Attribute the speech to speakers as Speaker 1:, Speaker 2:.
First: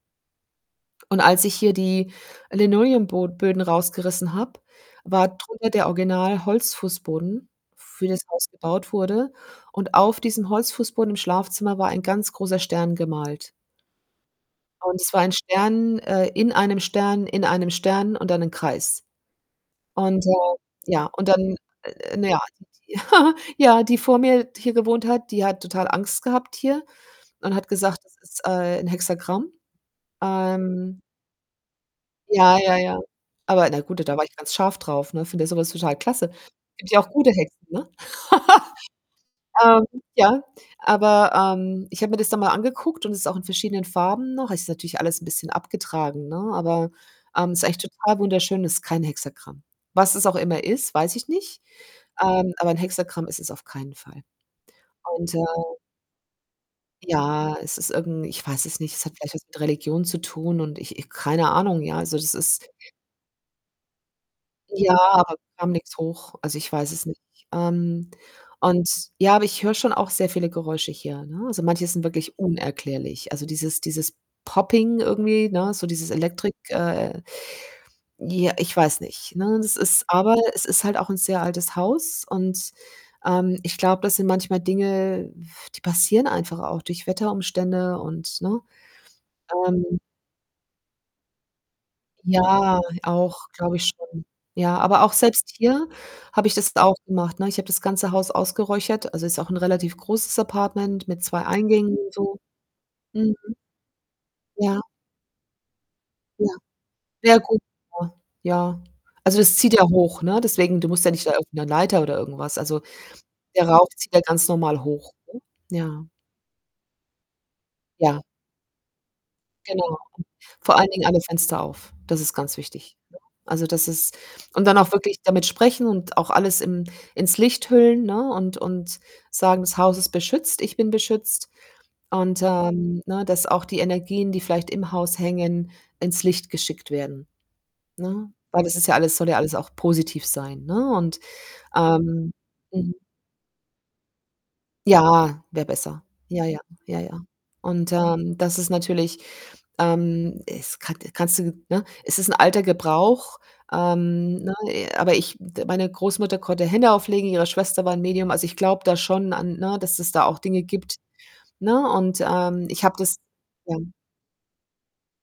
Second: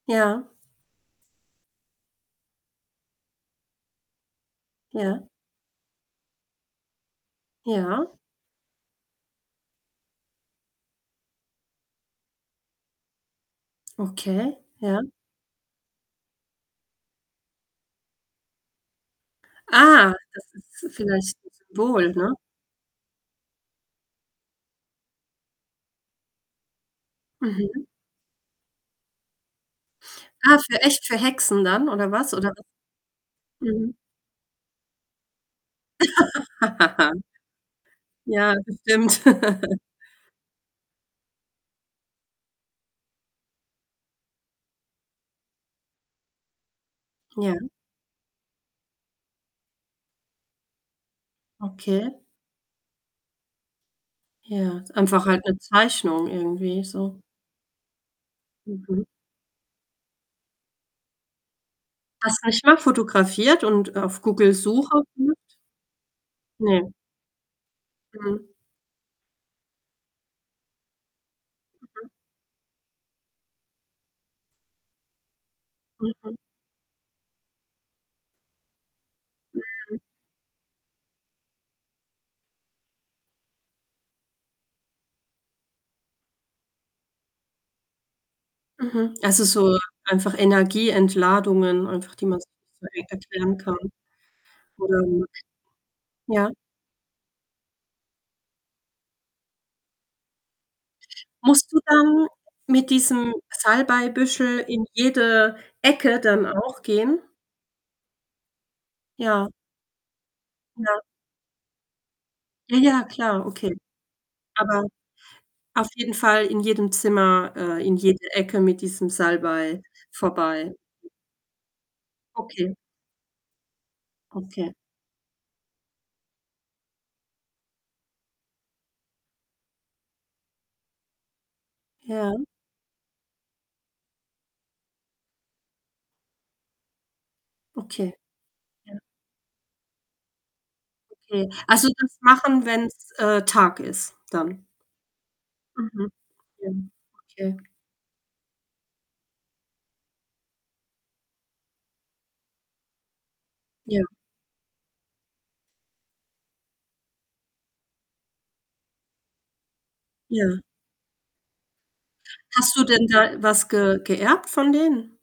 Speaker 1: Ja.
Speaker 2: Und als ich hier die Linoleumbo Böden rausgerissen habe,
Speaker 1: Ja.
Speaker 2: war drunter der Original Holzfußboden, für
Speaker 1: Ja.
Speaker 2: das Haus gebaut wurde und auf diesem Holzfußboden im Schlafzimmer war ein ganz großer Stern gemalt.
Speaker 1: Okay,
Speaker 2: Und
Speaker 1: ja.
Speaker 2: es war ein Stern, äh, in einem Stern in einem Stern und dann ein Kreis.
Speaker 1: Ah,
Speaker 2: Und,
Speaker 1: das
Speaker 2: äh,
Speaker 1: ist
Speaker 2: ja, und
Speaker 1: vielleicht 'n
Speaker 2: dann
Speaker 1: Symbol,
Speaker 2: n na
Speaker 1: ne?
Speaker 2: ja, die die ja, die vor mir d hier gewohnt hat, die hat total Angst gehabt hier und hat
Speaker 1: Mhm.
Speaker 2: gesagt, das ist, äh, 'n Hexagramm.
Speaker 1: Ah, für
Speaker 2: Ähm
Speaker 1: echt für Hexen dann oder was oder
Speaker 2: Ja,
Speaker 1: was?
Speaker 2: ja, ja. Aber na
Speaker 1: Mhm.
Speaker 2: gut, d da war ich ganz scharf drauf, ne, finde ja so was total klasse. Gibt ja auch gute Hexen, ne?
Speaker 1: Ja, das stimmt.
Speaker 2: Ähm, ja, aber, ähm, ich habe mir das dann mal angeguckt und ist auch in verschiedenen Farben noch. Ist natürlich alles 'n bisschen abgetragen, ne, aber, ähm,
Speaker 1: Ja.
Speaker 2: ist eigentlich total wunderschön. Es ist kein Hexagramm. Was es auch immer ist, weiß ich nicht,
Speaker 1: Okay.
Speaker 2: ähm, aber 'n Hexagramm ist es auf keinen Fall
Speaker 1: Ja, einfach
Speaker 2: und,
Speaker 1: halt 'ne
Speaker 2: äh
Speaker 1: Zeichnung irgendwie so.
Speaker 2: Ja, es ist irgend 'n ich weiß es nicht,
Speaker 1: Mhm.
Speaker 2: es hat vielleicht was mit Religion zu tun und ich ich keine Ahnung, ja. Also, das
Speaker 1: Hast
Speaker 2: ist
Speaker 1: nicht mal fotografiert und auf
Speaker 2: Ja,
Speaker 1: Google-Suche
Speaker 2: aber
Speaker 1: gesucht?
Speaker 2: kam nix hoch. Also, ich weiß
Speaker 1: Ne.
Speaker 2: es nicht. Ähm,
Speaker 1: Mhm.
Speaker 2: und ja, aber ich höre schon auch sehr viele Geräusche hier, ne? Also, manche sind
Speaker 1: Mhm.
Speaker 2: wirklich unerklärlich. Also, dieses dieses Popping irgendwie, ne, so dieses
Speaker 1: Mhm.
Speaker 2: Elektrik äh, ja, ich weiß nicht, ne? Es
Speaker 1: Mhm.
Speaker 2: ist aber es ist halt auch 'n sehr altes Haus und, ähm, ich glaube, das sind manchmal Dinge, die passieren einfach auch durch Wetterumstände und ne?
Speaker 1: Mhm. Also, so
Speaker 2: Ähm
Speaker 1: einfach Energieentladungen einfach, die man sich
Speaker 2: Ja,
Speaker 1: nicht so recht
Speaker 2: auch
Speaker 1: erklären kann.
Speaker 2: glaube ich schon. Ja, aber
Speaker 1: Wäre
Speaker 2: auch
Speaker 1: möglich.
Speaker 2: selbst hier habe
Speaker 1: Ja.
Speaker 2: ich das jetzt auch gemacht, ne? Ich habe das ganze Haus ausgeräuchert, also, ist auch 'n relativ großes Apartment mit 2
Speaker 1: Musst du
Speaker 2: Eingängen und
Speaker 1: dann
Speaker 2: so.
Speaker 1: mit diesem
Speaker 2: Mhm.
Speaker 1: Salbeibüschel
Speaker 2: Ja.
Speaker 1: in jede Ecke dann
Speaker 2: Ja.
Speaker 1: auch gehen?
Speaker 2: Ja gut. [unintelligible] Ja. Also,
Speaker 1: Ja.
Speaker 2: das zieht ja hoch, ne, deswegen du
Speaker 1: Ja.
Speaker 2: musst ja nicht da irgend 'ne Leiter oder irgendwas
Speaker 1: Ja,
Speaker 2: also,
Speaker 1: ja, klar,
Speaker 2: der
Speaker 1: okay.
Speaker 2: Rauch zieht ja ganz normal
Speaker 1: Aber
Speaker 2: hoch, ne?
Speaker 1: auf
Speaker 2: Ja.
Speaker 1: jeden Fall in jedem Zimmer, äh, in jede
Speaker 2: Ja.
Speaker 1: Ecke mit diesem Salbei
Speaker 2: Genau.
Speaker 1: vorbei.
Speaker 2: Vor allen Dingen
Speaker 1: Hm.
Speaker 2: alle Fenster auf, das ist ganz
Speaker 1: Okay.
Speaker 2: wichtig, ne? Also, das ist und
Speaker 1: Okay.
Speaker 2: dann auch wirklich damit sprechen und auch alles im ins Licht hüllen, ne, und und sagen: „Das Haus ist beschützt, ich bin beschützt.“
Speaker 1: Ja.
Speaker 2: Und, ähm, ne, dass auch die Energien, die vielleicht im Haus hängen, ins Licht geschickt werden,
Speaker 1: Okay.
Speaker 2: ne? Weil das ist ja
Speaker 1: Ja.
Speaker 2: alles soll ja alles auch positiv sein, ne? Und,
Speaker 1: Okay. Also, das
Speaker 2: ähm
Speaker 1: machen,
Speaker 2: mhm.
Speaker 1: wenn's, äh, Tag ist dann.
Speaker 2: Ja. Wäre besser.
Speaker 1: Mhm.
Speaker 2: Ja, ja,
Speaker 1: Ja,
Speaker 2: ja, ja.
Speaker 1: okay.
Speaker 2: Und, ähm, das ist natürlich, ähm es kan kannst du ne, es ist 'n alter Gebrauch,
Speaker 1: Ja.
Speaker 2: ähm, ne, aber ich d meine Großmutter konnte Hände auflegen, ihre Schwester war 'n Medium. Also, ich glaube da schon an ne, dass es da auch
Speaker 1: Ja.
Speaker 2: Dinge gibt, ne, und, ähm,
Speaker 1: Hast
Speaker 2: ich
Speaker 1: du
Speaker 2: habe
Speaker 1: denn
Speaker 2: das
Speaker 1: da was
Speaker 2: ja.
Speaker 1: ge geerbt von denen?